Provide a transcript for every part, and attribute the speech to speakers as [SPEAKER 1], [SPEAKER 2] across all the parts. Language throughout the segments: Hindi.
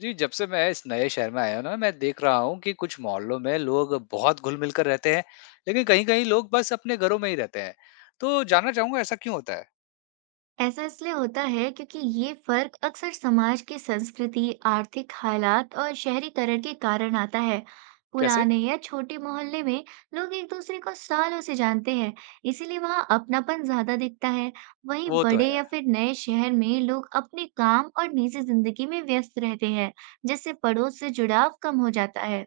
[SPEAKER 1] जी, जब से मैं इस नए शहर में आया हूँ ना, मैं देख रहा हूँ कि कुछ मोहल्लों में लोग बहुत घुल-मिल कर रहते हैं, लेकिन कहीं-कहीं लोग बस अपने घरों में ही रहते हैं। तो जानना चाहूँगा ऐसा क्यों होता है?
[SPEAKER 2] ऐसा इसलिए होता है क्योंकि ये फर्क अक्सर समाज की संस्कृति, आर्थिक हालात और शहरीकरण के कारण आता है।
[SPEAKER 1] कैसे?
[SPEAKER 2] पुराने या छोटे मोहल्ले में लोग एक दूसरे को सालों से जानते हैं, इसीलिए वहाँ अपनापन ज्यादा दिखता है। वहीं
[SPEAKER 1] वो तो
[SPEAKER 2] बड़े
[SPEAKER 1] है।
[SPEAKER 2] या फिर नए शहर में लोग अपने काम और निजी जिंदगी में व्यस्त रहते हैं, जिससे पड़ोस से जुड़ाव कम हो जाता है।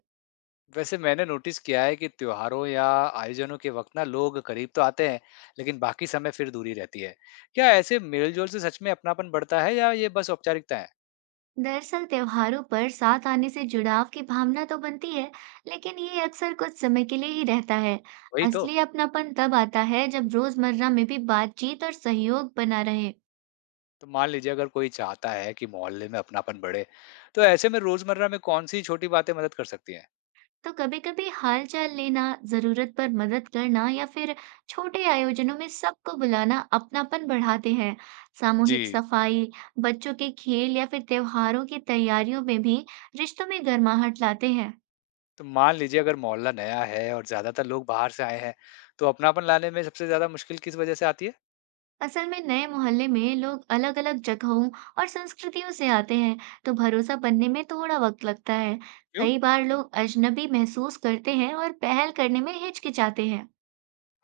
[SPEAKER 1] वैसे मैंने नोटिस किया है कि त्योहारों या आयोजनों के वक़्त ना लोग करीब तो आते हैं, लेकिन बाकी समय फिर दूरी रहती है। क्या ऐसे मेल-जोल से सच में अपनापन बढ़ता है या ये बस औपचारिकता है?
[SPEAKER 2] दरअसल त्योहारों पर साथ आने से जुड़ाव की भावना तो बनती है, लेकिन ये अक्सर कुछ समय के लिए ही रहता है।
[SPEAKER 1] वही तो।
[SPEAKER 2] असली अपनापन तब आता है जब रोजमर्रा में भी बातचीत और सहयोग बना रहे।
[SPEAKER 1] तो मान लीजिए अगर कोई चाहता है कि मोहल्ले में अपनापन बढ़े, तो ऐसे में रोज़मर्रा में कौन-सी छोटी बातें मदद कर सकती हैं?
[SPEAKER 2] तो कभी-कभी हालचाल लेना, जरूरत पर मदद करना या फिर छोटे आयोजनों में सबको बुलाना अपनापन बढ़ाते हैं। सामूहिक
[SPEAKER 1] जी।
[SPEAKER 2] सफाई, बच्चों के खेल या फिर त्योहारों की तैयारियों में भी रिश्तों में गर्माहट लाते हैं।
[SPEAKER 1] तो मान लीजिए अगर मोहल्ला नया है और ज्यादातर लोग बाहर से आए हैं, तो अपनापन लाने में सबसे ज्यादा मुश्किल किस वजह से आती है?
[SPEAKER 2] असल में नए मोहल्ले में लोग अलग-अलग जगहों और संस्कृतियों से आते हैं, तो भरोसा बनने में थोड़ा वक्त लगता है।
[SPEAKER 1] क्यों?
[SPEAKER 2] कई बार लोग अजनबी महसूस करते हैं और पहल करने में हिचकिचाते हैं।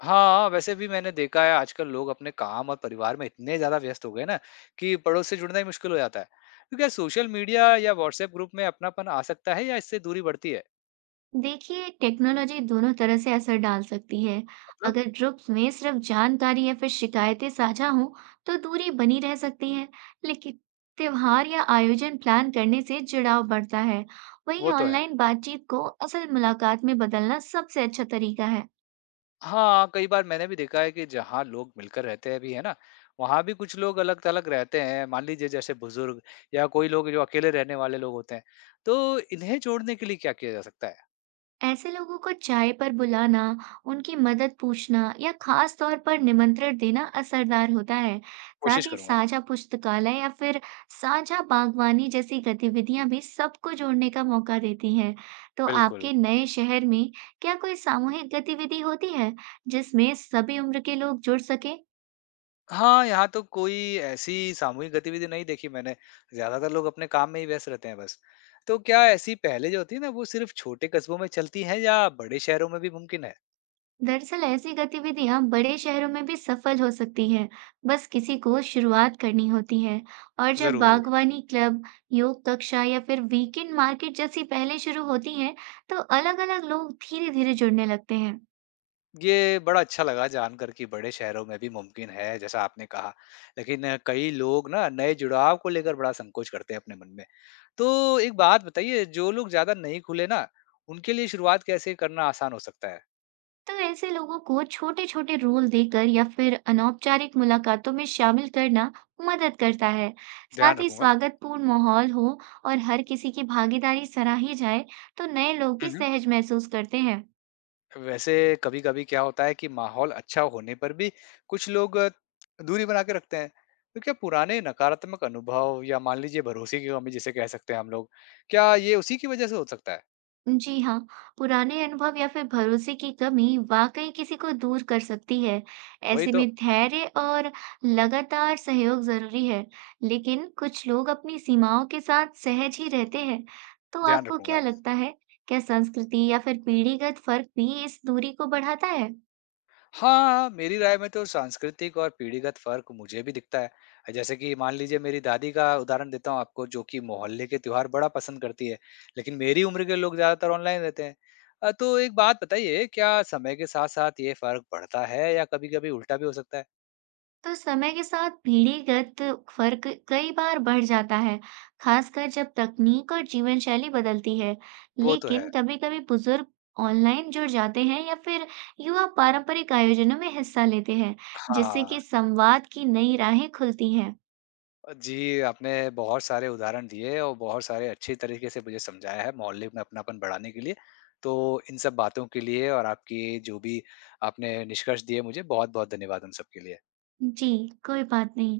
[SPEAKER 1] हाँ, वैसे भी मैंने देखा है आजकल लोग अपने काम और परिवार में इतने ज्यादा व्यस्त हो गए ना कि पड़ोस से जुड़ना ही मुश्किल हो जाता है। तो क्या सोशल मीडिया या व्हाट्सएप ग्रुप में अपनापन आ सकता है या इससे दूरी बढ़ती है?
[SPEAKER 2] देखिए, टेक्नोलॉजी दोनों तरह से असर डाल सकती है।
[SPEAKER 1] मतलब
[SPEAKER 2] अगर ग्रुप्स में सिर्फ जानकारी या फिर शिकायतें साझा हों, तो दूरी बनी रह सकती है। लेकिन त्योहार या आयोजन प्लान करने से जुड़ाव बढ़ता है। वहीं
[SPEAKER 1] वो तो है।
[SPEAKER 2] ऑनलाइन बातचीत को असल मुलाकात में बदलना सबसे अच्छा तरीका है।
[SPEAKER 1] हाँ, कई बार मैंने भी देखा है कि जहाँ लोग मिलकर रहते हैं भी, है ना? वहाँ भी कुछ लोग अलग-थलग रहते हैं। मान लीजिए जैसे बुज़ुर्ग या कोई लोग जो अकेले रहने वाले लोग होते हैं। तो इन्हें जोड़ने के लिए क्या किया जा सकता है?
[SPEAKER 2] ऐसे लोगों को चाय पर बुलाना, उनकी मदद पूछना या खास तौर पर निमंत्रण देना असरदार होता है। साथ
[SPEAKER 1] कोशिश
[SPEAKER 2] ही
[SPEAKER 1] करूँगा।
[SPEAKER 2] साझा पुस्तकालय या फिर साझा बागवानी जैसी गतिविधियां भी सबको जोड़ने का मौका देती हैं। तो
[SPEAKER 1] बिल्कुल।
[SPEAKER 2] आपके नए शहर में क्या कोई सामूहिक गतिविधि होती है जिसमें सभी उम्र के लोग जुड़ सकें?
[SPEAKER 1] हाँ, यहाँ तो कोई ऐसी सामूहिक गतिविधि नहीं देखी मैंने। ज़्यादातर लोग अपने काम में ही व्यस्त रहते हैं बस। तो क्या ऐसी पहलें जो होती है ना, वो सिर्फ़ छोटे कस्बों में चलती हैं या बड़े शहरों में भी मुमकिन है?
[SPEAKER 2] दरअसल ऐसी गतिविधियां बड़े शहरों में भी सफल हो सकती हैं, बस किसी को शुरुआत करनी होती है। और जब
[SPEAKER 1] ज़रूर।
[SPEAKER 2] बागवानी क्लब, योग कक्षा या फिर वीकेंड मार्केट जैसी पहलें शुरू होती हैं, तो अलग-अलग लोग धीरे-धीरे जुड़ने लगते हैं।
[SPEAKER 1] ये बड़ा अच्छा लगा जानकर कि बड़े शहरों में भी मुमकिन है, जैसा आपने कहा। लेकिन कई लोग ना नए जुड़ाव को लेकर बड़ा संकोच करते हैं अपने मन में। तो एक बात बताइए, जो लोग ज़्यादा नहीं खुले ना, उनके लिए शुरुआत कैसे करना आसान हो सकता है?
[SPEAKER 2] तो ऐसे लोगों को छोटे-छोटे रोल देकर या फिर अनौपचारिक मुलाकातों में शामिल करना मदद करता है।
[SPEAKER 1] ध्यान
[SPEAKER 2] साथ ही
[SPEAKER 1] रखूँगा।
[SPEAKER 2] स्वागतपूर्ण माहौल हो और हर किसी की भागीदारी सराही जाए, तो नए लोग
[SPEAKER 1] हुँ,
[SPEAKER 2] भी
[SPEAKER 1] हुँ।
[SPEAKER 2] सहज महसूस करते हैं।
[SPEAKER 1] वैसे कभी-कभी क्या होता है कि माहौल अच्छा होने पर भी कुछ लोग दूरी बना के रखते हैं। तो क्या पुराने नकारात्मक अनुभव या मान लीजिए भरोसे की कमी जिसे कह सकते हैं हम लोग, क्या ये उसी की वजह से हो सकता है?
[SPEAKER 2] जी हाँ, पुराने अनुभव या फिर भरोसे की कमी वाकई किसी को दूर कर सकती है।
[SPEAKER 1] वही
[SPEAKER 2] ऐसे
[SPEAKER 1] तो,
[SPEAKER 2] में धैर्य और लगातार सहयोग जरूरी है, लेकिन कुछ लोग अपनी सीमाओं के साथ सहज ही रहते हैं। तो
[SPEAKER 1] ध्यान
[SPEAKER 2] आपको
[SPEAKER 1] रखूँगा।
[SPEAKER 2] क्या लगता है, क्या संस्कृति या फिर पीढ़ीगत फर्क भी इस दूरी को बढ़ाता है?
[SPEAKER 1] हाँ, मेरी राय में तो सांस्कृतिक और पीढ़ीगत फ़र्क मुझे भी दिखता है। जैसे कि मान लीजिए मेरी दादी का उदाहरण देता हूँ आपको जो कि मोहल्ले के त्योहार बड़ा पसंद करती है, लेकिन मेरी उम्र के लोग ज़्यादातर ऑनलाइन रहते हैं। तो एक बात बताइए क्या समय के साथ-साथ ये फ़र्क बढ़ता है या कभी-कभी उल्टा भी हो सकता है?
[SPEAKER 2] तो समय के साथ पीढ़ीगत फर्क कई बार बढ़ जाता है, खासकर जब तकनीक और जीवन शैली बदलती है।
[SPEAKER 1] वो तो है।
[SPEAKER 2] लेकिन कभी-कभी बुजुर्ग ऑनलाइन जुड़ जाते हैं या फिर युवा पारंपरिक आयोजनों में हिस्सा लेते हैं, जिससे
[SPEAKER 1] हाँ।
[SPEAKER 2] कि संवाद की नई राहें खुलती हैं।
[SPEAKER 1] जी, आपने बहुत सारे उदाहरण दिए और बहुत सारे अच्छी तरीके से मुझे समझाया है मोहल्ले में अपनापन बढ़ाने के लिए। तो इन सब बातों के लिए और आपकी जो भी आपने निष्कर्ष दिए मुझे बहुत-बहुत धन्यवाद उन सब के लिए।
[SPEAKER 2] जी, कोई बात नहीं।